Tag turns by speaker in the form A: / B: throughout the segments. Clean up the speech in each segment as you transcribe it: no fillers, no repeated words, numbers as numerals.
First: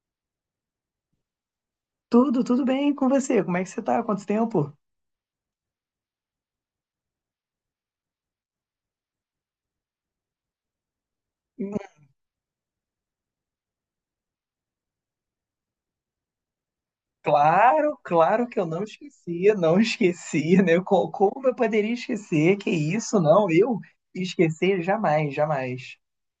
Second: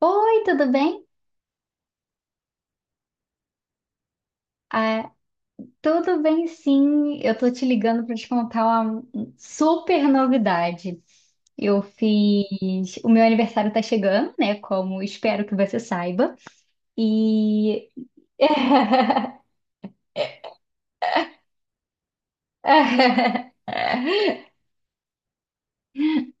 A: Oi, tudo bem?
B: Tudo, tudo bem com você? Como é que você tá? Quanto tempo?
A: Ah, tudo bem, sim. Eu tô te ligando para te contar uma super novidade.
B: Hum.
A: Eu fiz. O meu aniversário tá chegando, né? Como espero que você saiba. E.
B: Claro, claro que eu não esquecia, não esquecia, né? Como eu poderia esquecer? Que isso, não, eu esquecer jamais, jamais.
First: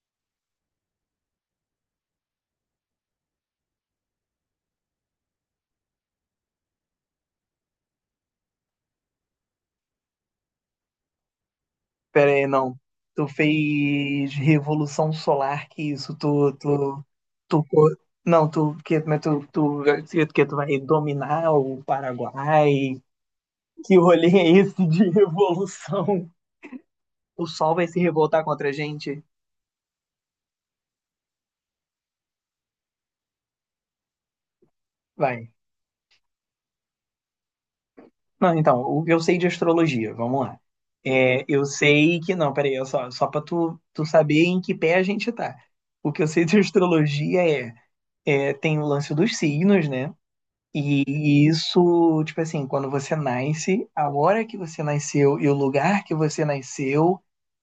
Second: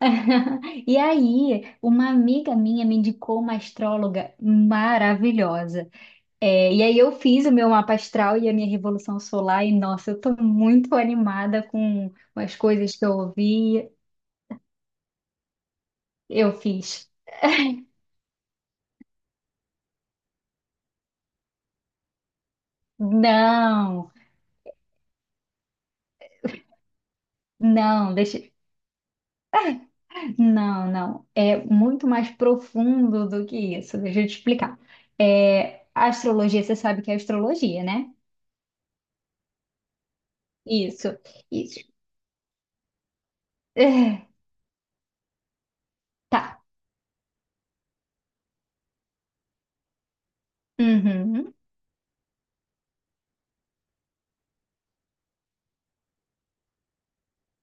A: E aí, uma amiga minha me indicou uma astróloga maravilhosa. E aí eu fiz o meu mapa astral e a minha revolução solar, e nossa, eu tô muito animada com
B: Pera
A: com
B: aí,
A: as
B: não.
A: coisas que eu
B: Tu
A: ouvi.
B: fez Revolução Solar, que isso, tu,
A: Eu
B: tu,
A: fiz.
B: tu, co- não, tu, que, mas tu, que tu vai dominar o Paraguai. Que
A: Não,
B: rolê é esse de revolução? O sol vai se
A: não, deixa.
B: revoltar contra a gente?
A: Não, não. É muito mais profundo do que isso. Deixa eu te explicar.
B: Vai.
A: É, a astrologia, você sabe que é astrologia, né?
B: Não, então, o que eu sei de astrologia, vamos lá.
A: Isso.
B: É, eu
A: Isso.
B: sei que. Não, peraí, é só pra tu
A: É,
B: saber em que pé a gente tá. O que eu sei de
A: tá.
B: astrologia é, é, tem o lance dos signos, né? E
A: Uhum.
B: isso, tipo assim, quando você nasce, a hora que você nasceu e o lugar que você nasceu,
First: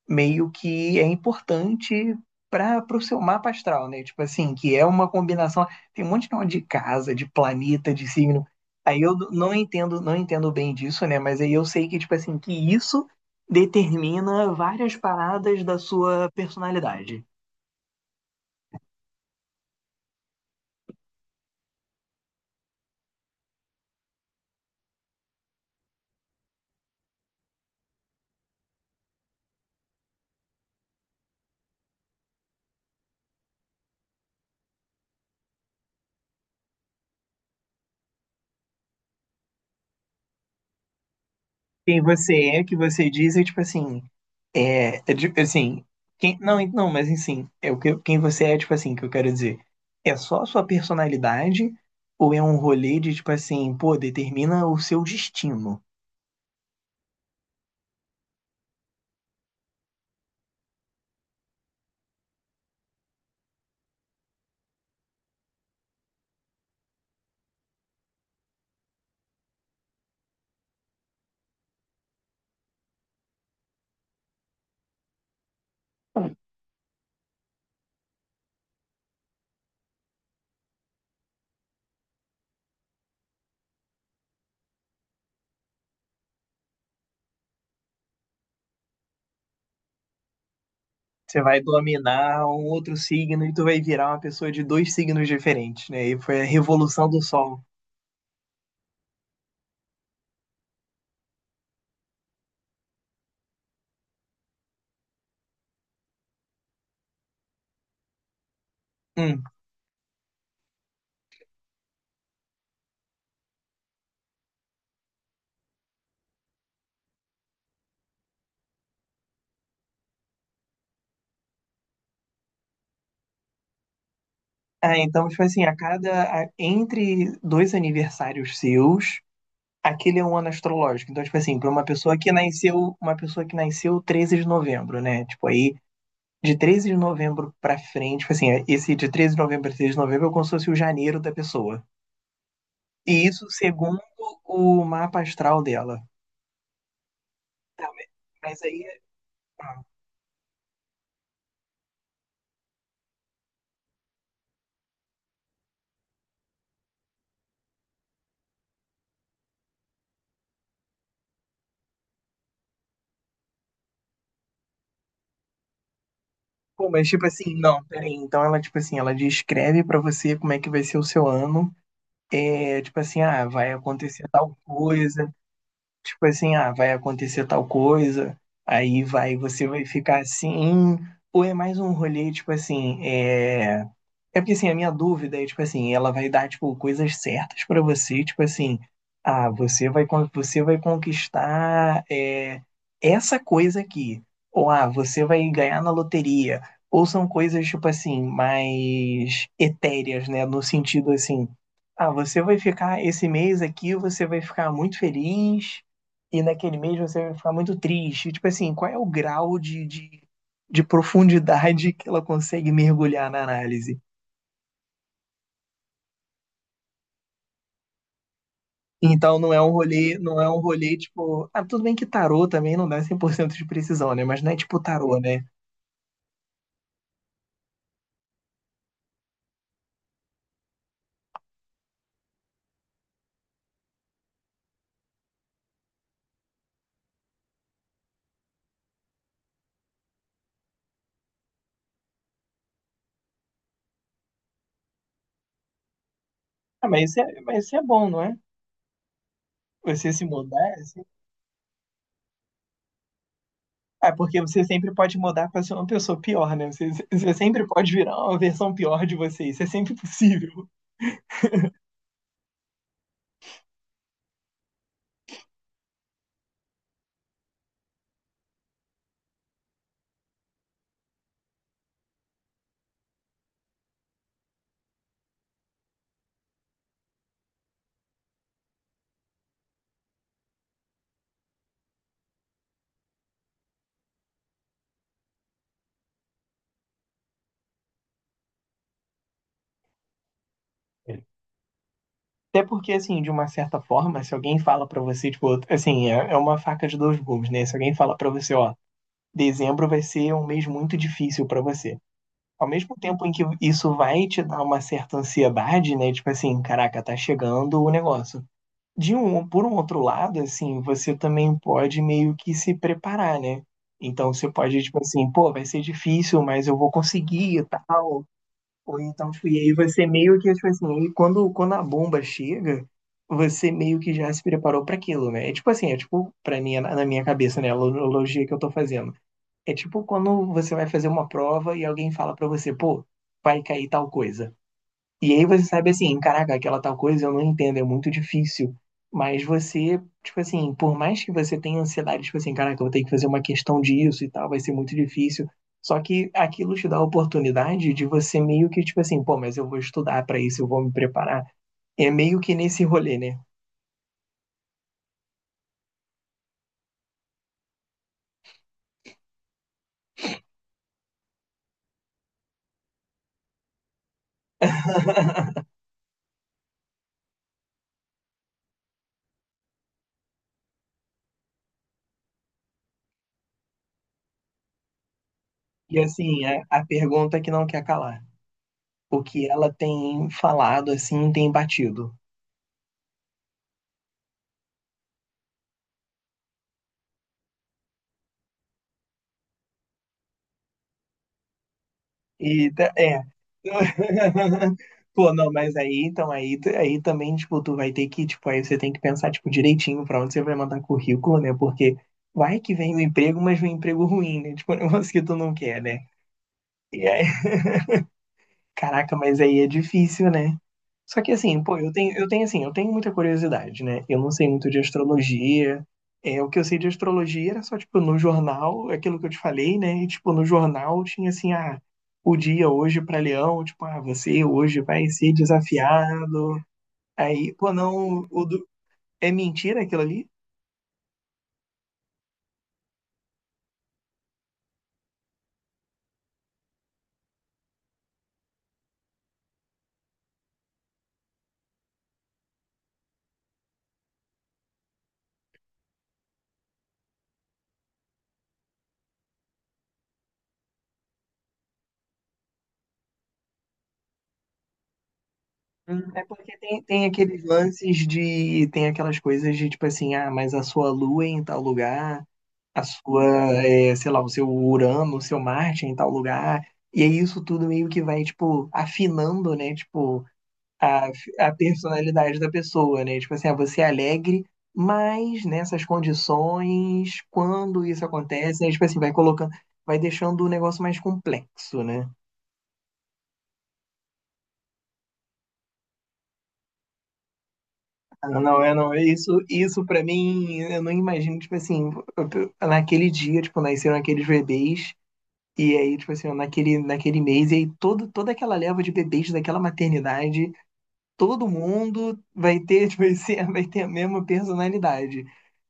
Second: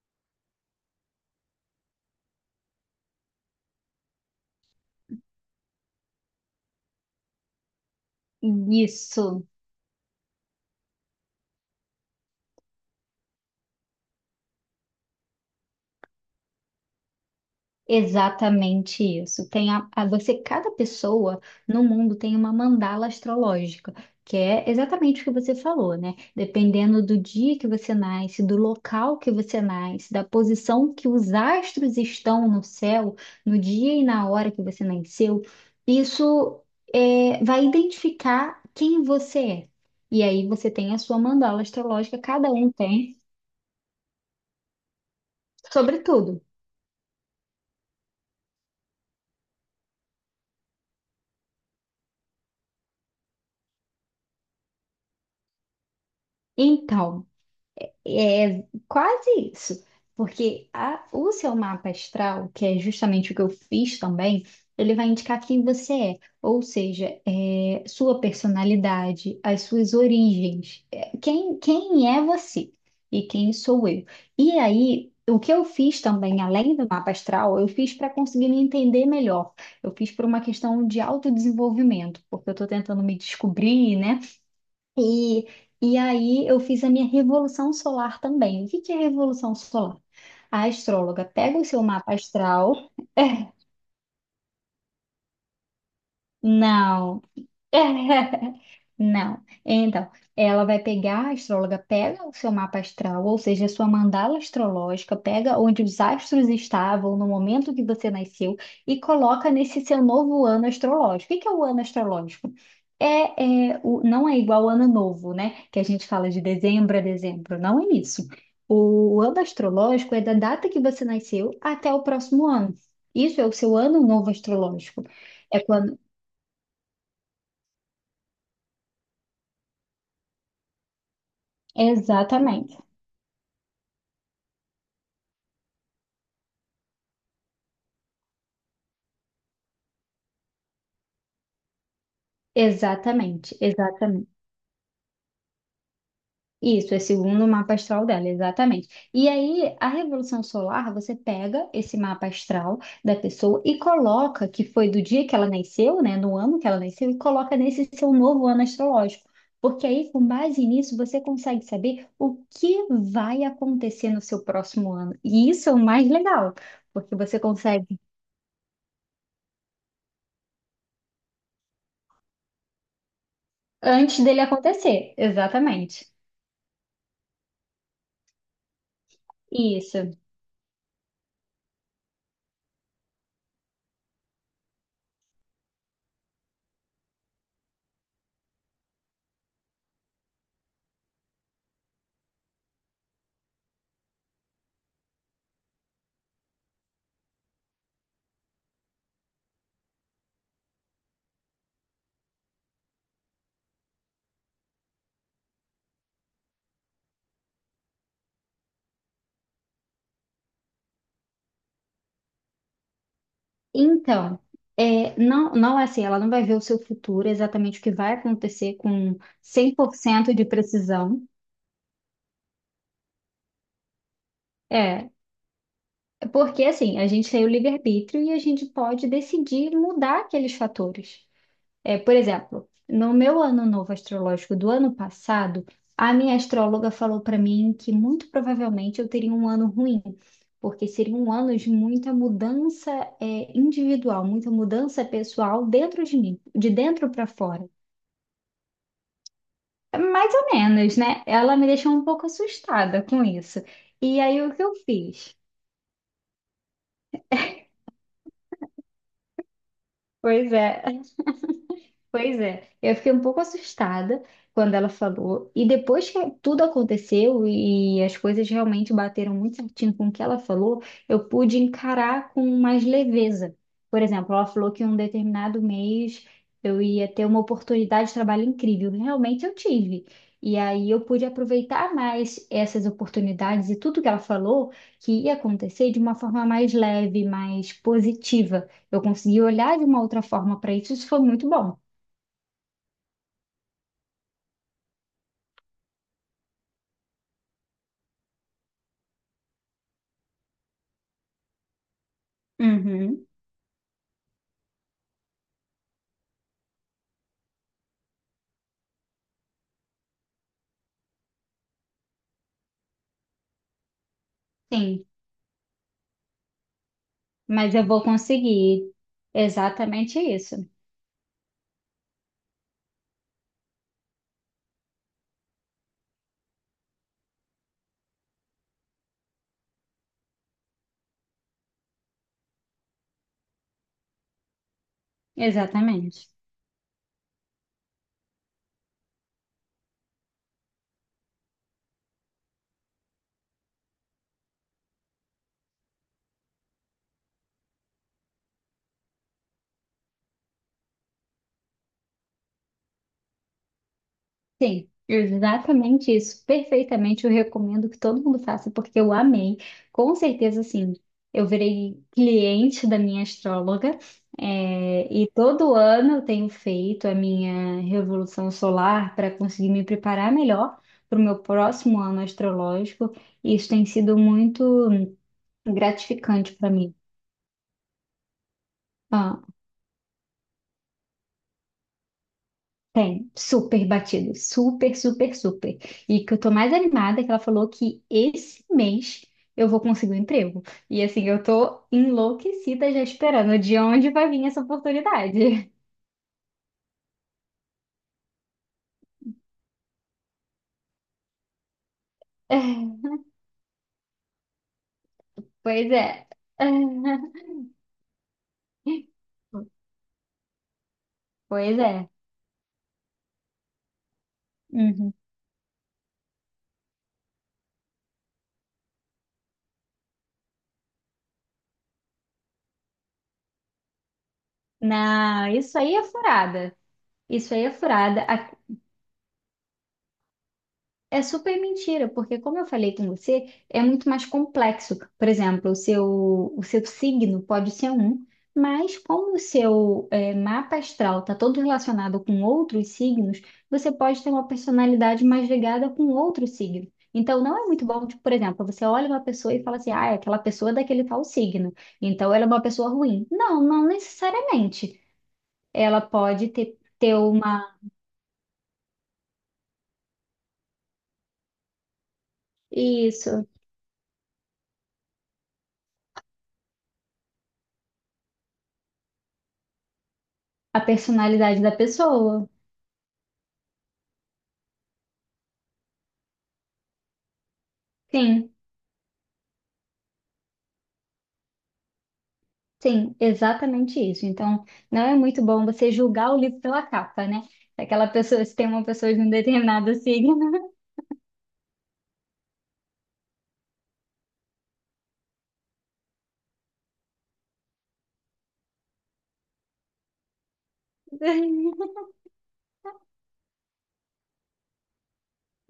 B: meio que é importante para o seu mapa astral, né? Tipo assim, que é uma combinação, tem um monte de nome de casa, de planeta, de signo. Aí eu
A: Isso.
B: não entendo, não entendo bem disso, né? Mas aí eu sei que, tipo assim, que isso determina várias paradas da sua personalidade.
A: Exatamente isso. Tem a, você, cada pessoa no mundo tem uma mandala astrológica, que é exatamente o que você falou, né? Dependendo do dia que você nasce, do local que você nasce, da posição que os astros estão no céu, no dia e na hora que você nasceu, isso é, vai identificar quem você é. E aí você tem a sua mandala
B: Quem
A: astrológica, cada
B: você é, o
A: um
B: que você
A: tem,
B: diz, é tipo assim, assim,
A: sobre
B: quem,
A: tudo.
B: não, não, mas assim, é o que, quem você é, tipo assim, que eu quero dizer, é só a sua personalidade ou é um rolê de tipo assim, pô, determina o seu destino.
A: Então. É quase isso, porque o seu mapa astral, que é justamente o que eu fiz também, ele vai indicar quem você é, ou seja, é, sua personalidade, as suas origens, é, quem, quem é você e quem sou eu. E aí, o que eu fiz também, além do mapa astral, eu fiz para conseguir me entender melhor, eu fiz por uma questão de autodesenvolvimento, porque eu estou tentando me descobrir, né? E, e aí eu fiz a minha revolução solar também. O que que é revolução solar? A astróloga
B: Você
A: pega
B: vai
A: o seu mapa
B: dominar um
A: astral.
B: outro signo e
A: É.
B: tu vai virar uma pessoa de dois signos diferentes, né? E foi a revolução do
A: Não.
B: sol.
A: Não. Então, ela vai pegar, a astróloga pega o seu mapa astral, ou seja, a sua mandala astrológica, pega onde os astros estavam no momento que você nasceu e
B: Hum.
A: coloca nesse seu novo ano astrológico. O que que é o ano astrológico? É, é, o, não é igual ao ano novo, né? Que a gente fala de dezembro a dezembro. Não é isso. O ano astrológico é da data que você nasceu até o próximo ano. Isso é o seu ano novo
B: Ah,
A: astrológico.
B: então, tipo
A: É
B: assim,
A: quando.
B: entre dois aniversários seus, aquele é um ano astrológico. Então, tipo assim, para uma pessoa que
A: Exatamente.
B: nasceu, uma pessoa que nasceu 13 de novembro, né? Tipo, aí de 13 de novembro pra frente, tipo assim, esse de 13 de novembro a 13 de novembro é como se fosse o janeiro da pessoa. E isso
A: Exatamente,
B: segundo
A: exatamente.
B: o mapa astral dela.
A: Isso, é segundo o mapa
B: Tá,
A: astral
B: mas
A: dela,
B: mas aí,
A: exatamente. E aí,
B: ah,
A: a revolução solar, você pega esse mapa astral da pessoa e coloca que foi do dia que ela nasceu, né, no ano que ela nasceu, e coloca nesse seu novo ano astrológico. Porque aí, com base nisso, você consegue saber o que vai acontecer no seu próximo ano. E isso é o mais legal,
B: pô, mas
A: porque
B: tipo
A: você
B: assim, não,
A: consegue
B: peraí. Então ela, tipo assim, ela descreve pra você como é que vai ser o seu ano. É, tipo assim, ah, vai
A: antes
B: acontecer
A: dele
B: tal
A: acontecer,
B: coisa.
A: exatamente.
B: Tipo assim, ah, vai acontecer tal coisa, aí vai, você vai
A: Isso.
B: ficar assim, ou é mais um rolê, tipo assim, é. É porque, assim, a minha dúvida é, tipo assim, ela vai dar, tipo, coisas certas pra você, tipo assim, ah, você vai você vai conquistar é, essa coisa aqui, ou ah, você vai ganhar na loteria, ou são coisas, tipo assim, mais etéreas, né, no sentido, assim, ah, você vai ficar, esse mês aqui, você vai ficar muito feliz, e naquele mês você vai ficar muito triste, tipo assim, qual é o grau de de profundidade que ela consegue mergulhar na análise?
A: Então, é, não, não é assim, ela não vai ver o seu futuro, exatamente o que vai acontecer com
B: Então não é um rolê,
A: 100%
B: não
A: de
B: é um rolê
A: precisão.
B: tipo, ah, tudo bem que tarô também não dá 100% de precisão, né? Mas não é tipo
A: É,
B: tarô, né?
A: é porque assim, a gente tem o livre-arbítrio e a gente pode decidir mudar aqueles fatores. É, por exemplo, no meu ano novo astrológico do ano passado, a minha astróloga falou para mim que muito provavelmente eu teria um ano ruim, porque seria um ano de muita mudança, é, individual, muita mudança pessoal dentro de mim, de
B: Ah,
A: dentro
B: mas isso
A: para
B: é, mas
A: fora.
B: isso é bom, não é? Você se
A: Mais ou
B: mudar,
A: menos,
B: assim.
A: né? Ela me deixou um pouco assustada com isso.
B: Ah,
A: E
B: porque
A: aí o
B: você
A: que eu
B: sempre pode
A: fiz?
B: mudar para ser uma pessoa pior, né? Você sempre pode virar uma versão pior de você, isso é sempre
A: Pois
B: possível.
A: é, pois é, eu fiquei um pouco assustada quando ela falou, e depois que tudo aconteceu e as coisas realmente bateram muito certinho com o que ela falou, eu pude encarar com mais leveza. Por exemplo, ela falou que em um determinado mês eu ia ter uma oportunidade de trabalho incrível, realmente eu tive. E aí eu pude aproveitar mais essas oportunidades e tudo que ela falou que ia acontecer de uma forma mais leve, mais positiva. Eu consegui olhar de uma outra forma para isso, isso foi muito bom.
B: Até porque, assim, de uma certa forma, se alguém fala pra você, tipo, assim, é uma faca de dois gumes, né? Se alguém fala pra você, ó, dezembro vai ser um mês muito difícil pra você. Ao mesmo tempo
A: Uhum,
B: em que isso vai te dar uma certa ansiedade, né? Tipo assim, caraca, tá chegando o negócio. Por um outro lado, assim, você também pode meio que se preparar, né? Então você pode, tipo
A: sim,
B: assim, pô, vai ser difícil, mas eu vou conseguir e
A: mas eu vou
B: tal.
A: conseguir.
B: Ou então, tipo, e aí você
A: Exatamente
B: meio que,
A: isso.
B: tipo assim, aí quando a bomba chega, você meio que já se preparou para aquilo, né? É tipo assim, é tipo, pra mim, na minha cabeça, né? A analogia que eu tô fazendo. É tipo quando você vai fazer uma prova e alguém fala pra você, pô, vai cair tal coisa. E aí você sabe assim,
A: Exatamente.
B: caraca, aquela tal coisa eu não entendo, é muito difícil. Mas você, tipo assim, por mais que você tenha ansiedade, tipo assim, caraca, eu vou ter que fazer uma questão disso e tal, vai ser muito difícil. Só que aquilo te dá a oportunidade de você meio que, tipo assim, pô, mas eu vou estudar pra isso, eu vou me preparar. É meio que nesse rolê, né?
A: Sim, exatamente isso. Perfeitamente, eu recomendo que todo mundo faça, porque eu amei. Com certeza, sim. Eu virei cliente da minha astróloga, é, e todo ano eu tenho feito a minha revolução solar para conseguir me preparar melhor para o meu próximo ano astrológico, e isso tem sido muito
B: E assim,
A: gratificante
B: a,
A: para
B: a
A: mim.
B: pergunta que não quer calar. O
A: Ah,
B: que ela tem falado, assim, tem batido.
A: tem, super batido, super, super, super. E que eu tô mais animada é que ela falou que esse mês eu vou conseguir um emprego. E assim, eu tô
B: E
A: enlouquecida
B: tá-
A: já
B: é.
A: esperando de onde vai vir essa
B: Pô, não,
A: oportunidade.
B: mas aí, então, aí, aí também, tipo, tu vai ter que, tipo, aí você tem que pensar, tipo, direitinho pra onde você vai mandar currículo, né? Porque vai que vem o emprego, mas vem um emprego ruim, né? Tipo, um negócio que tu não quer,
A: Pois
B: né?
A: é.
B: E aí, caraca, mas aí é difícil, né? Só que assim, pô,
A: Pois
B: eu
A: é.
B: tenho, eu tenho assim, eu tenho muita curiosidade, né? Eu não sei muito de
A: Uhum.
B: astrologia. É, o que eu sei de astrologia era só, tipo, no jornal, aquilo que eu te falei, né? E, tipo, no jornal tinha assim, ah, o dia hoje para Leão, tipo, ah, você hoje vai ser
A: Não, isso aí é
B: desafiado.
A: furada.
B: Aí,
A: Isso aí é
B: pô,
A: furada.
B: não, é mentira aquilo ali?
A: É super mentira, porque como eu falei com você, é muito mais complexo. Por exemplo, o seu signo pode ser um, mas como o seu mapa astral está todo relacionado com outros signos, você pode ter uma personalidade mais ligada com outro signo. Então, não é muito bom, tipo, por exemplo, você olha uma pessoa e fala assim, ah, é aquela pessoa daquele tal signo, então ela é uma pessoa ruim. Não, não necessariamente. Ela
B: Hum. É
A: pode
B: porque
A: ter,
B: tem
A: ter
B: aqueles
A: uma...
B: lances de. Tem aquelas coisas de tipo assim, ah, mas a sua lua é em tal lugar. a sua,
A: Isso,
B: é, sei lá, o seu Urano, o seu Marte em tal lugar. E aí isso tudo meio que vai, tipo, afinando, né? Tipo,
A: a
B: a, a
A: personalidade da
B: personalidade
A: pessoa.
B: da pessoa, né? Tipo assim, ah, você é alegre, mas nessas condições, quando isso
A: Sim.
B: acontece, aí, tipo assim, vai colocando, vai deixando o negócio mais complexo, né?
A: Sim, exatamente isso. Então, não é muito bom você julgar o livro pela capa, né? Aquela
B: Ah,
A: pessoa, se
B: não,
A: tem
B: é,
A: uma
B: não, é
A: pessoa de um
B: isso, isso
A: determinado
B: para
A: signo.
B: mim, eu não imagino, tipo assim, eu- naquele dia, tipo, nasceram aqueles bebês. E aí, tipo assim, naquele mês, e aí toda aquela leva de bebês daquela maternidade, todo mundo vai ter, tipo assim, vai ter a mesma personalidade.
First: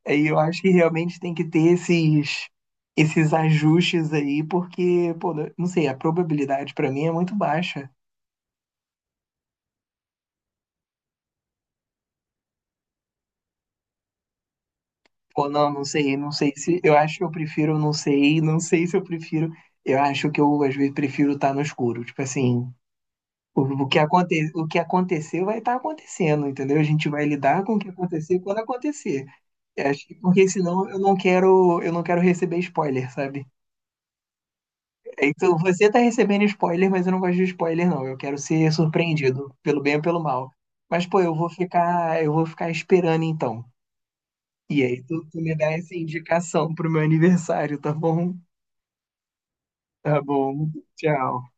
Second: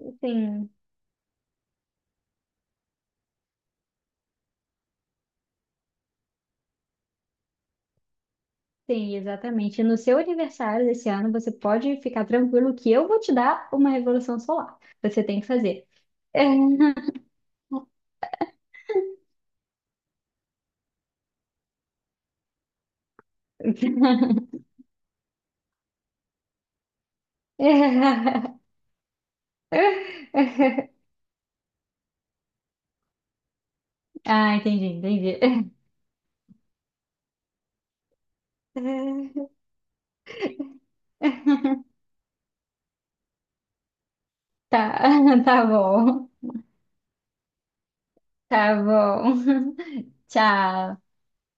B: Aí eu acho que
A: Sim,
B: realmente tem que ter esses ajustes aí, porque, pô, não sei, a probabilidade pra mim é muito baixa.
A: sim, exatamente. No seu aniversário desse ano, você pode ficar tranquilo que eu vou te dar uma revolução solar. Você tem que
B: Pô, não, não
A: fazer.
B: sei, não sei se. Eu acho que eu prefiro, não sei se eu prefiro. Eu acho que eu, às vezes, prefiro estar no escuro. Tipo assim. O, o que aconte, o que aconteceu vai estar acontecendo, entendeu? A gente vai lidar com o que acontecer quando acontecer. Porque senão eu não quero receber spoiler, sabe?
A: Ah, entendi,
B: É,
A: entendi.
B: então você tá recebendo spoiler, mas eu não gosto de spoiler, não. Eu quero ser surpreendido, pelo bem ou pelo mal. Mas, pô, eu vou ficar esperando então. E
A: Tá,
B: aí tu me
A: tá
B: dá essa
A: bom.
B: indicação pro meu aniversário, tá bom?
A: Tá bom.
B: Tá bom.
A: Tchau.
B: Tchau.